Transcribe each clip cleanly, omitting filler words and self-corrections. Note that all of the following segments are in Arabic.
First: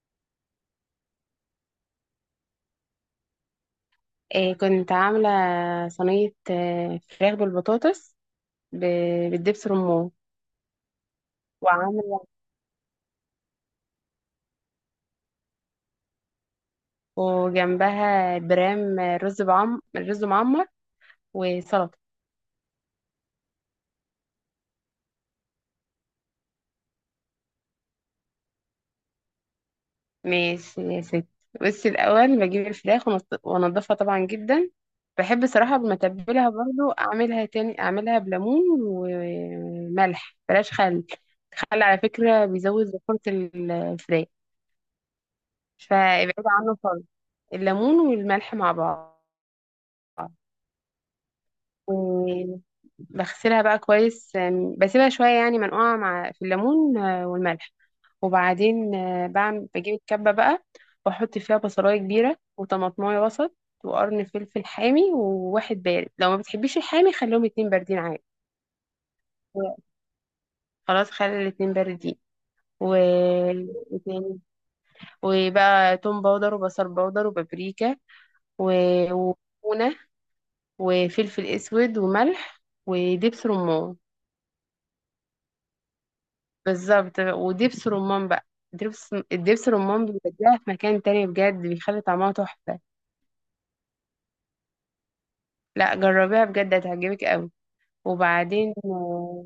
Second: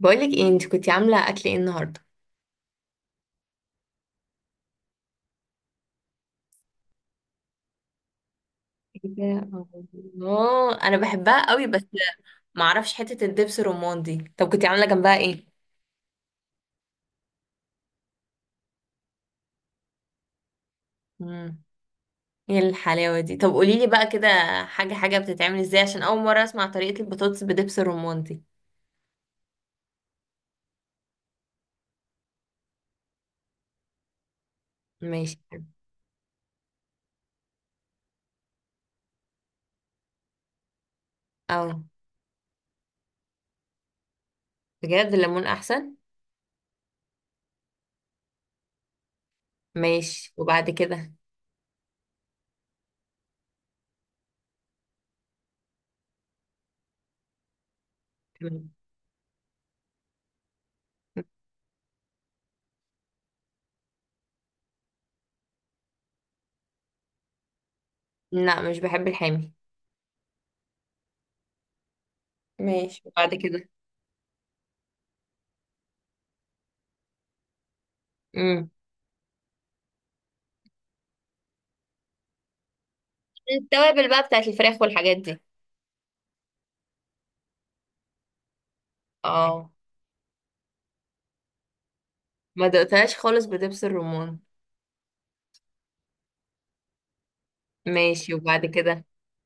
بقولك ايه، انت كنتي عامله اكل ايه النهارده؟ إيه كنت عاملة صينية، فراخ بالبطاطس كده. بالدبس رمان. الله، انا بحبها قوي بس وعاملة معرفش حته الدبس الرمان دي. طب كنتي عامله جنبها ايه؟ وجنبها برام رز معمر امم. وسلطة. ايه الحلاوه دي! طب قوليلي بقى كده، حاجه حاجه بتتعمل ازاي عشان اول مره اسمع طريقه البطاطس بدبس الرمان دي. ماشي يا ست، بس الأول بجيب الفراخ وأنضفها طبعا جدا. ماشي. بحب صراحة لما أتبلها برضو أعملها تاني، أعملها بليمون وملح بلاش خل. اه. الخل على فكرة بيزود زفرة الفراخ، بجد الليمون احسن. فابعد عنه خالص. الليمون والملح مع بعض، ماشي، وبعد كده؟ وبغسلها بقى كويس. بسيبها شوية يعني منقوعة مع في الليمون والملح. مم. وبعدين بجيب الكبة بقى، واحط فيها بصلاية كبيرة وطماطماية وسط وقرن فلفل حامي وواحد بارد. لو ما بتحبيش الحامي خليهم اتنين باردين عادي، لا، مش بحب الحامي. خلاص خلي الاتنين باردين. و... ماشي، وبعد كده؟ وتاني- وبقى توم باودر وبصل باودر وبابريكا امم. و... وكمونة وفلفل اسود وملح ودبس رمان. التوابل بقى بتاعت الفراخ والحاجات دي. بالظبط، ودبس رمان بقى. الدبس اه. رمان بيوديها في مكان تاني بجد، بيخلي طعمها ما تحفة. دقتهاش خالص بدبس الرمان. لا جربيها بجد هتعجبك قوي. ماشي، وبعد وبعدين كده؟ آه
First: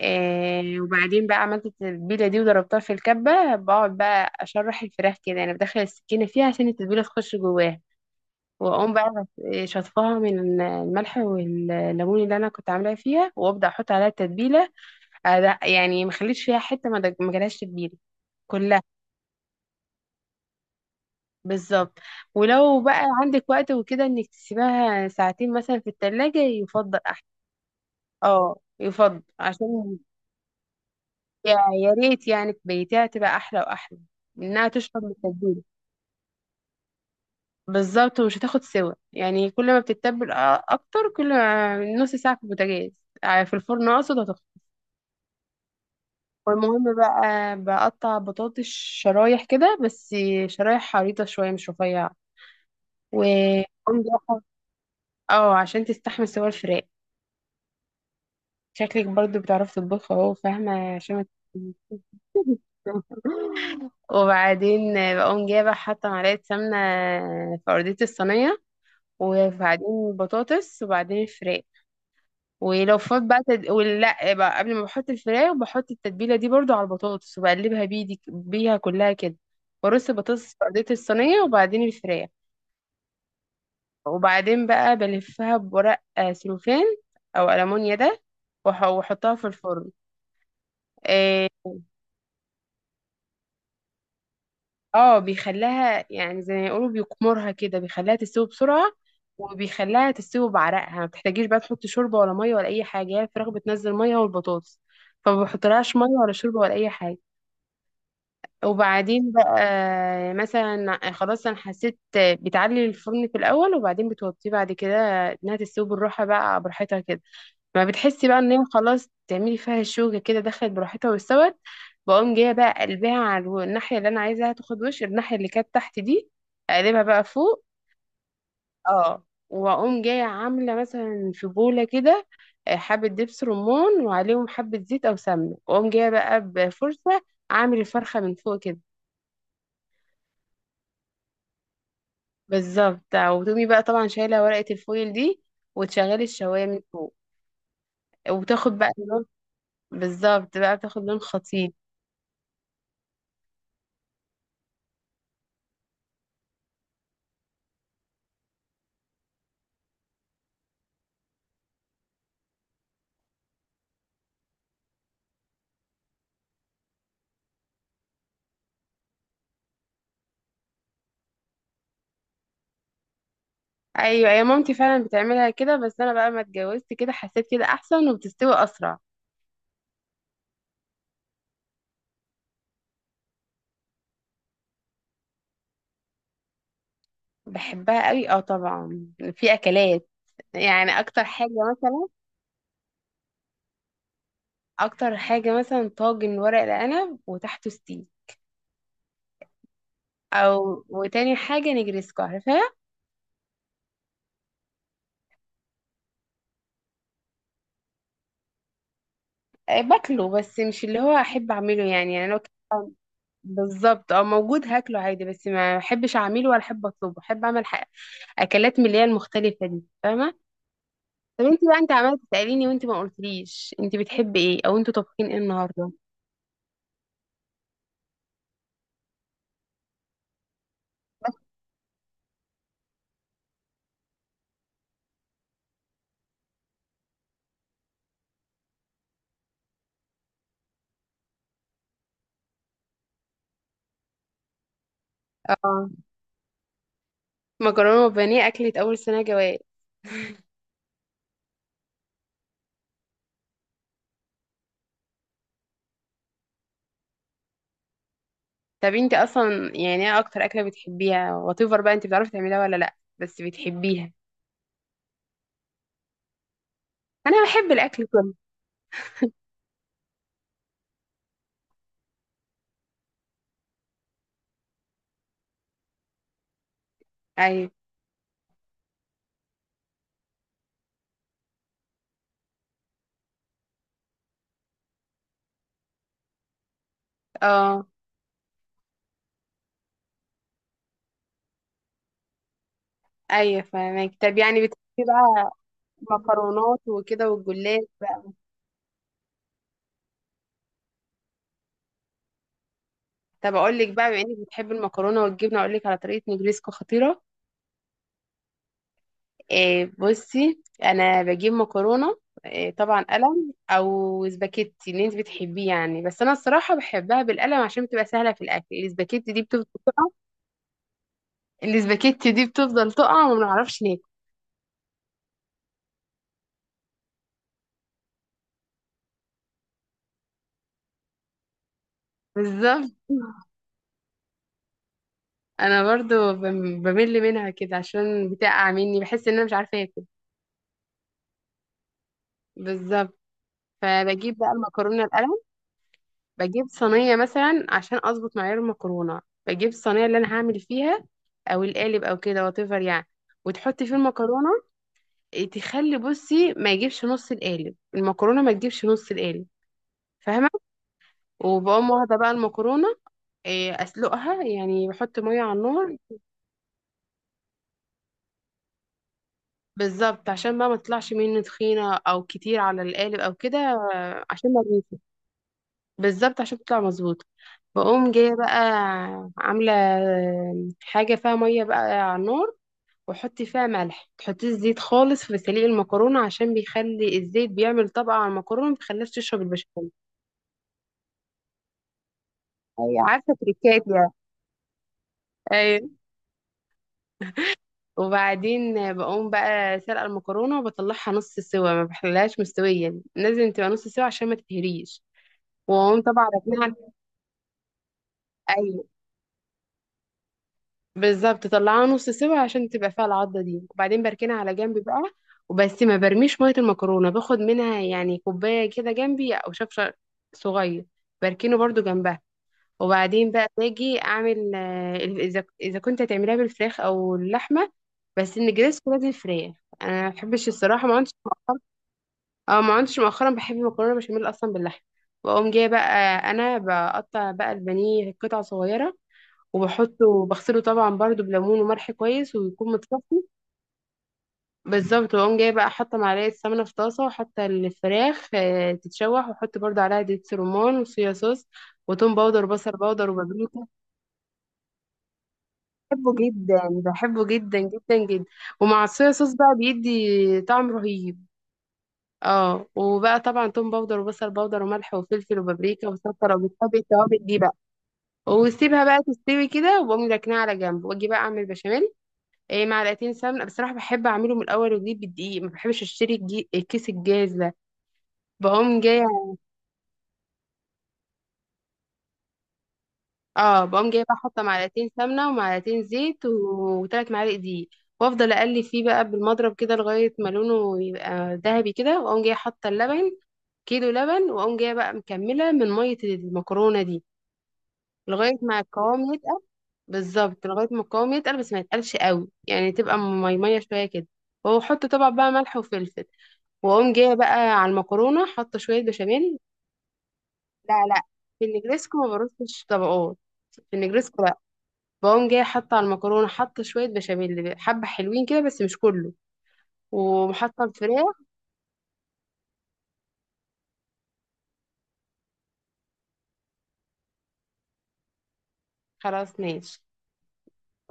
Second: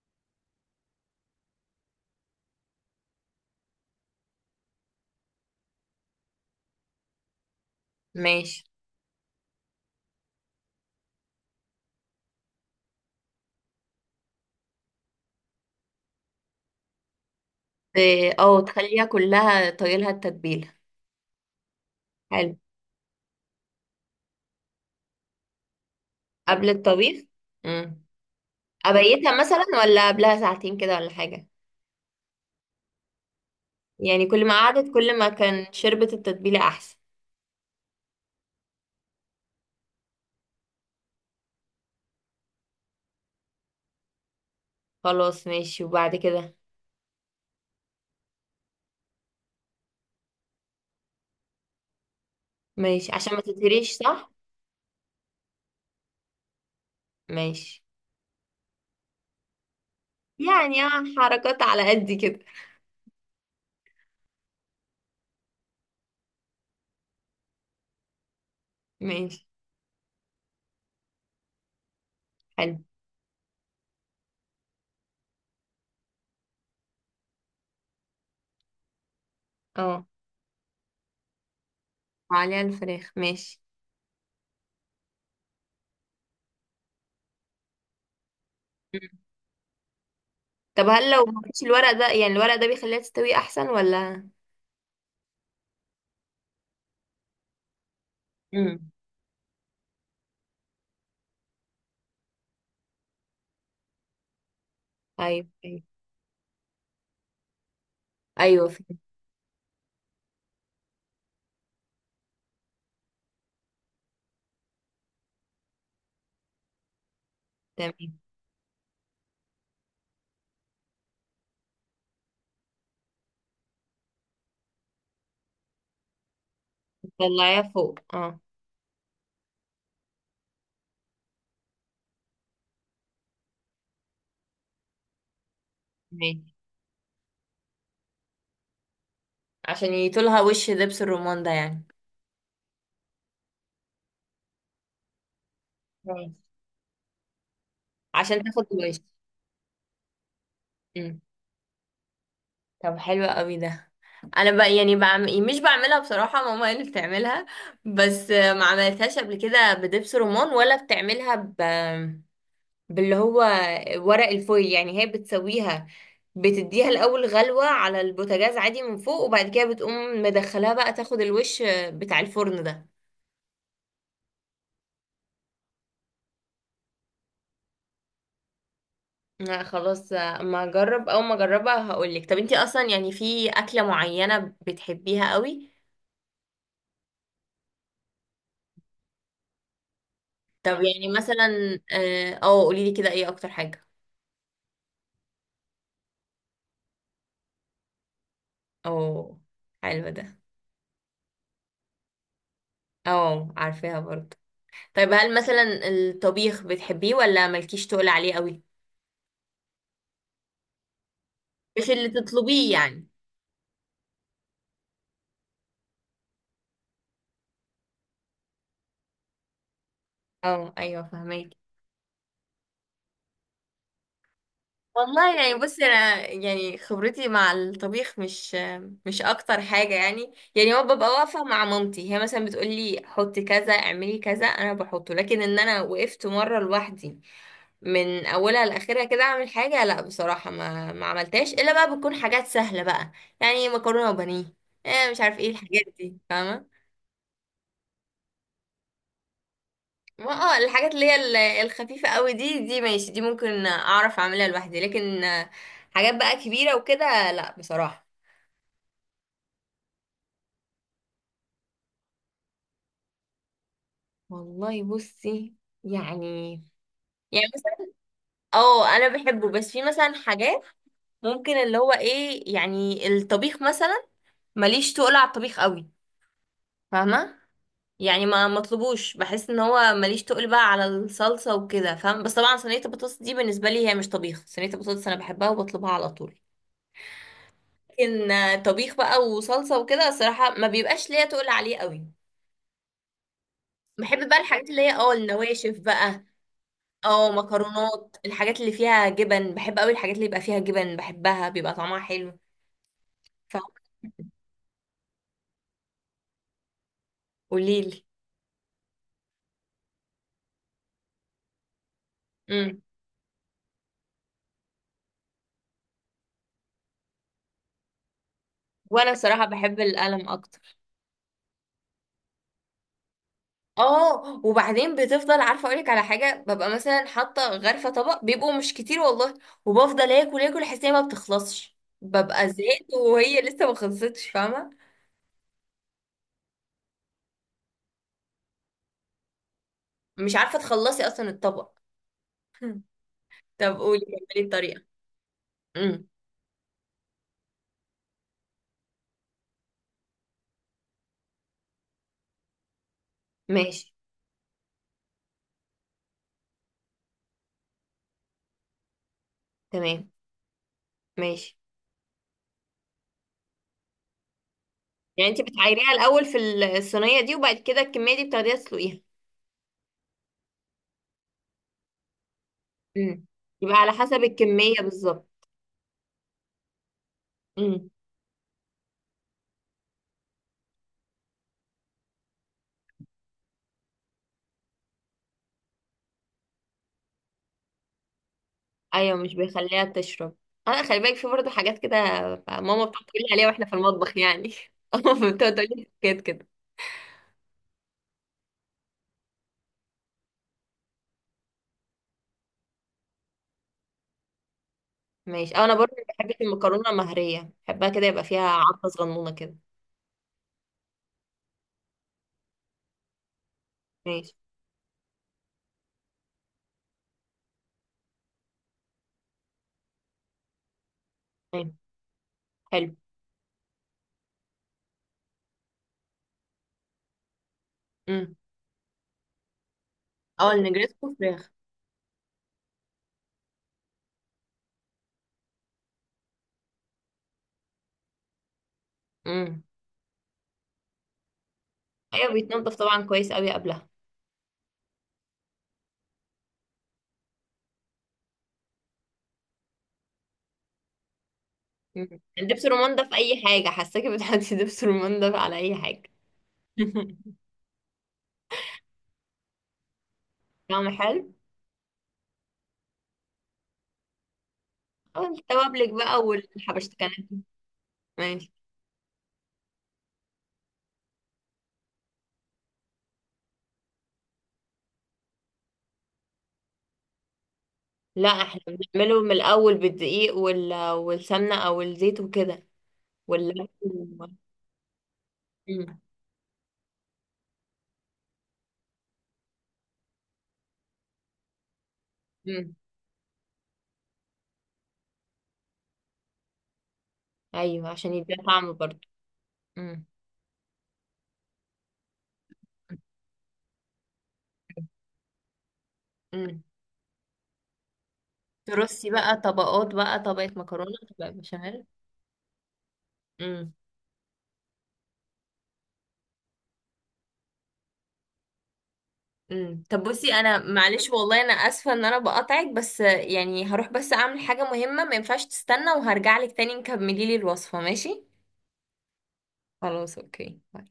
آه، وبعدين بقى عملت التتبيلة دي وضربتها في الكبة. بقعد بقى أشرح الفراخ كده، أنا بدخل السكينة فيها عشان التتبيلة تخش جواها، ماشي. وأقوم بقى شطفها من الملح والليمون اللي أنا كنت عاملاها فيها، وأبدأ أحط عليها التتبيلة. آه، لا، يعني ما خليتش فيها حتة ما جالهاش تتبيلة، إيه، اه، كلها. تخليها كلها طايلها التتبيلة. بالظبط، حلو. ولو بقى عندك وقت وكده انك تسيبها ساعتين مثلا في التلاجة قبل يفضل الطبيخ؟ احسن. امم. اه يفضل، ابيتها مثلا عشان ولا قبلها ساعتين كده ولا حاجة؟ يا يا ريت يعني بيتها تبقى احلى واحلى. يعني كل ما انها قعدت تشرب من كل ما التتبيله كان شربت التتبيلة احسن. بالظبط، ومش هتاخد سوا. يعني كل ما بتتبل اكتر، كل ما نص ساعه في البوتاجاز، في الفرن اقصد هتخلص. خلاص، ماشي، وبعد كده؟ والمهم بقى، بقطع بطاطس شرايح كده بس، شرايح عريضه شويه مش رفيعه. ماشي، و عشان ما تتهريش، صح؟ اه عشان تستحمل سوا الفراخ. ماشي. شكلك برضو بتعرفي تطبخي اهو يعني فاهمة اه، عشان حركات تتكلميش. على قد كده. وبعدين بقوم حاطة معلقة سمنة في أرضية الصينية، ماشي. وبعدين بطاطس وبعدين الفراخ. حلو. ولو فات بقى تد... ولا بقى قبل ما بحط الفراخ بحط التتبيلة دي برضو على البطاطس وبقلبها بيدي بيها كلها كده. اه. برص البطاطس في أرضية الصينية وبعدين الفراخ. وعليها الفراخ، ماشي. وبعدين بقى بلفها بورق سلوفان أو ألمونيا ده، مم. وأحطها في الفرن. طب هل لو ما آه، فيش الورق ده، يعني الورق ده بيخليها تستوي احسن ولا؟ اه بيخليها يعني زي ما يقولوا بيقمرها كده، بيخليها تستوي امم. بسرعة، وبيخليها تستوي بعرقها. ما بتحتاجيش بقى تحط شوربة ولا مية ولا أي حاجة، هي الفراخ بتنزل مية والبطاطس، فما ايوه، ايوه. بحطلهاش مية ولا شوربة ولا أي حاجة. ايوه. وبعدين بقى مثلا خلاص أنا حسيت، بتعلي الفرن في الأول وبعدين بتوطيه بعد كده، إنها تستوي بالراحة بقى براحتها كده. ما تمام. بتحسي بقى ان هي خلاص، تعملي فيها الشوكة كده دخلت براحتها واستوت. بقوم جاية بقى قلبها على الناحية اللي انا عايزاها تاخد وش، الناحية اللي كانت تحت دي اقلبها بقى تطلعيها فوق. فوق، اه. اه واقوم جاية عاملة مثلا في بولة كده حبة دبس رمان وعليهم حبة زيت او سمنة، واقوم جاية بقى ماشي، بفرشة اعمل الفرخة من فوق كده. عشان يطولها وش لبس الرمان ده يعني. بالظبط، وتقومي بقى طبعا شايلة ورقة الفويل دي وتشغلي ماشي. الشواية من فوق عشان تاخد وتاخد بقى وش. لون. بالظبط بقى بتاخد لون مم. خطير. طب، حلو قوي ده. انا بقى يعني مش بعملها، بصراحه ماما هي اللي بتعملها. بس ما عملتهاش قبل كده بدبس رمان، ولا بتعملها باللي هو، ورق الفويل يعني هي بتسويها. بتديها الاول غلوه على البوتاجاز عادي من فوق، وبعد كده بتقوم مدخلاها بقى تاخد الوش بتاع الفرن ده. ايوه يا مامتي فعلا بتعملها كده، بس انا بقى ما اتجوزت كده حسيت كده احسن وبتستوي اسرع. لا، خلاص ما اجرب او ما اجربها هقولك. طب، انتي اصلا يعني في اكلة معينة بتحبيها قوي؟ بحبها قوي اه طبعا، في اكلات، طب، يعني يعني اكتر حاجه مثلا مثلا، اه، أو قوليلي كده، ايه اكتر حاجة؟ اكتر حاجه مثلا طاجن ورق العنب وتحته ستيك، او. حلو ده. او وتاني حاجه نجرسكو عارفاها. او، عارفاها برضه. طيب، هل مثلا الطبيخ بتحبيه ولا مالكيش تقول عليه قوي؟ باكله بس مش اللي هو احب اعمله مش اللي يعني. يعني تطلبيه يعني؟ بالظبط، اه موجود هاكله عادي بس ما احبش اعمله ولا احب اطلبه، احب اعمل حاجة اكلات من اللي هي المختلفه دي، فاهمه. اه، ايوه، طب فهماكي. انت بقى انت عماله تساليني وانت ما قلتليش انت بتحبي ايه او انتوا طابخين والله ايه يعني، بصي النهارده؟ انا يعني خبرتي مع الطبيخ مش اكتر حاجه، يعني يعني هو ببقى واقفه مع مامتي، هي مثلا بتقولي حطي كذا اعملي كذا انا بحطه، لكن ان انا وقفت مره لوحدي من اولها لاخرها كده اعمل حاجه، لا بصراحه ما عملتهاش الا بقى بتكون حاجات سهله بقى. يعني مكرونه وبانيه، إيه مش عارف ايه الحاجات اه، دي، فاهمه؟ مكرونه وبانيه اكلت اول سنه جواز. ما اه، الحاجات اللي هي الخفيفه قوي دي ماشي، دي ممكن اعرف اعملها لوحدي، لكن حاجات بقى كبيره وكده، لا بصراحه. طب انت اصلا يعني ايه اكتر اكله بتحبيها واتيفر بقى انت بتعرفي تعمليها ولا لا بس بتحبيها؟ والله بصي، يعني انا يعني بحب مثلا الاكل كله. اه، انا بحبه بس في مثلا حاجات ممكن اللي هو ايه يعني الطبيخ مثلا، ماليش تقل على الطبيخ قوي. فاهمه؟ ايوه، يعني ما مطلبوش، بحس ان هو ماليش تقل بقى على الصلصه وكده، فاهم؟ بس طبعا صينيه البطاطس دي بالنسبه لي هي مش طبيخ، صينيه البطاطس انا بحبها وبطلبها على طول. اه لكن طبيخ بقى وصلصه وكده، الصراحه ما بيبقاش ليا تقل عليه قوي. ايوه فاهمك. بحب بقى طب يعني الحاجات اللي هي بتحبي بقى النواشف بقى. مكرونات وكده اه، والجلاش مكرونات، بقى. الحاجات اللي فيها جبن بحب قوي، الحاجات اللي يبقى فيها جبن بحبها بيبقى طعمها حلو. طب اقول لك بقى، بما انك بتحبي المكرونه والجبنه اقول لك على طريقه نجريسكو خطيره. فقوليلي. إيه بصي، انا بجيب مكرونه، إيه امم. طبعا قلم او سباكيتي اللي انت بتحبيه يعني، بس انا الصراحه بحبها بالقلم عشان بتبقى سهله في الاكل، وانا السباكيتي دي بصراحه بتفضل بحب تقع. القلم اكتر. وما بنعرفش ناكل. اه، وبعدين بتفضل، عارفه اقولك على حاجه؟ ببقى مثلا حاطه غرفه طبق بيبقوا مش كتير والله، وبفضل اكل اكل، احس إن هي ما بتخلصش، ببقى بالظبط. زهقت وهي لسه ما خلصتش، فاهمه؟ انا برضو بمل منها كده عشان بتقع مني، بحس ان انا مش عارفه اكل. مش عارفه تخلصي اصلا الطبق. بالظبط. طب قولي، فبجيب كملي بقى الطريقه. المكرونه القلم، امم. بجيب صينية مثلا عشان أظبط معيار المكرونة، بجيب الصينية اللي أنا هعمل فيها أو القالب أو كده واتيفر يعني، وتحطي ماشي. فيه المكرونة. إيه، تخلي بصي ما يجيبش نص القالب المكرونة، ما تجيبش نص القالب، تمام. فاهمة؟ ماشي. وبقوم واخدة بقى المكرونة، إيه، أسلقها، يعني بحط يعني انت مية على بتعايريها النار. الاول في الصينيه دي، وبعد كده الكميه دي بتاخديها تسلقيها؟ بالظبط عشان بقى ما تطلعش مني تخينة أو كتير على القالب امم. أو كده. يبقى على حسب عشان ما الكميه تجيش. بالظبط. بالظبط عشان تطلع مظبوطة. امم. بقوم جاية بقى عاملة حاجة فيها مية بقى على النار، وحطي فيها ملح. تحطي الزيت خالص في سليق المكرونة عشان بيخلي الزيت بيعمل طبقة على المكرونة، ما بيخليهاش ايوه، مش تشرب بيخليها البشاميل. تشرب. انا خلي بالك، في برضه حاجات كده. ماما ايوه، بتقعد تقول لي عارفه، عليها واحنا في تريكات يعني. المطبخ يعني. ماما بتقعد تقول لي ايوه. حاجات كده. وبعدين بقوم بقى سلقة المكرونة وبطلعها نص سوا، ما بخليهاش مستوية، لازم تبقى نص سوا عشان ما تتهريش، ماشي. أو انا برضه واقوم طبعا بحب راكنها. المكرونه مهريه، بحبها كده يبقى فيها ايوه، عضه صغنونه كده. بالظبط طلعها نص سوا عشان تبقى فيها العضة دي، وبعدين ماشي. بركنها على جنب بقى. وبس ما برميش مية المكرونة، باخد منها يعني كوباية كده جنبي او شفشة صغير، بركنه ايوه. برضو جنبها. حلو. وبعدين بقى باجي اعمل اذا كنت هتعمليها بالفراخ او اللحمه، امم. بس النجريسكو لازم فراخ. انا ما بحبش اه، الصراحه ما عندش، النجريسكو فراخ. اه ما عندش، مؤخرا بحب مكرونه بشاميل اصلا باللحمه. واقوم جايه بقى انا بقطع بقى البانيه قطع صغيره، امم. وبحطه بغسله طبعا برضو بليمون وملح ايوه، كويس ويكون بيتنضف طبعا متصفي. كويس قوي قبلها. بالظبط، واقوم جايه بقى حاطه معلقه سمنه في طاسه وحاطه الفراخ تتشوح، واحط برضو عليها دبس رمان وصويا صوص مم. وتوم باودر دبس وبصل رمان ده باودر في اي وبابريكا. حاجه، حاساكي بتحطي دبس رمان ده على اي حاجه؟ بحبه جدا، بحبه جدا جدا جدا. ومع الصويا صوص بقى بيدي طعم طعمه رهيب. حلو. اه، وبقى طبعا توم باودر وبصل باودر وملح اه، وفلفل وبابريكا التوابلك بقى وسكر، وبتحبي والحبشتكنات التوابل دي دي. بقى. ماشي. وسيبها بقى تستوي كده، وبقوم راكناها على جنب واجي بقى اعمل بشاميل. إيه، معلقتين سمنه، بصراحه بحب اعمله من الاول وجديد بالدقيق، ما بحبش اشتري الكيس الجاهز ده. لا، احنا بقوم جايه بنعمله من الاول بالدقيق والسمنه او الزيت وكده، اه واللبن بقوم جايبه احط معلقتين سمنه ومعلقتين مم. زيت وثلاث معالق دقيق، وافضل اقلب فيه بقى بالمضرب كده لغايه ما لونه يبقى ذهبي كده، واقوم جايه حاطه مم. اللبن، كيلو لبن، واقوم جايه بقى مكمله من ميه المكرونه دي ايوه، عشان لغايه يديها ما طعم برضه. القوام يتقل. مم. بالظبط، لغايه ما القوام يتقل بس ما يتقلش قوي، يعني تبقى ميميه شويه كده، واحط طبعا بقى ملح وفلفل. مم. واقوم جايه بقى على المكرونه حاطه شويه ترصي بقى بشاميل. طبقات بقى، طبقه لا مكرونه، لا، طبقه في بشاميل. النجريسكو ما برصش طبقات. مم. في النجريسكو بقوم جايه حاطه على المكرونه حاطه شويه بشاميل حبه حلوين كده بس مش كله، مم. طب بصي، انا وحاطه معلش الفراخ. والله، انا اسفه ان انا بقاطعك بس يعني، هروح بس اعمل حاجه مهمه ما ينفعش تستنى، وهرجع لك تاني نكملي لي الوصفه، ماشي؟ خلاص ماشي خلاص، اوكي. باي.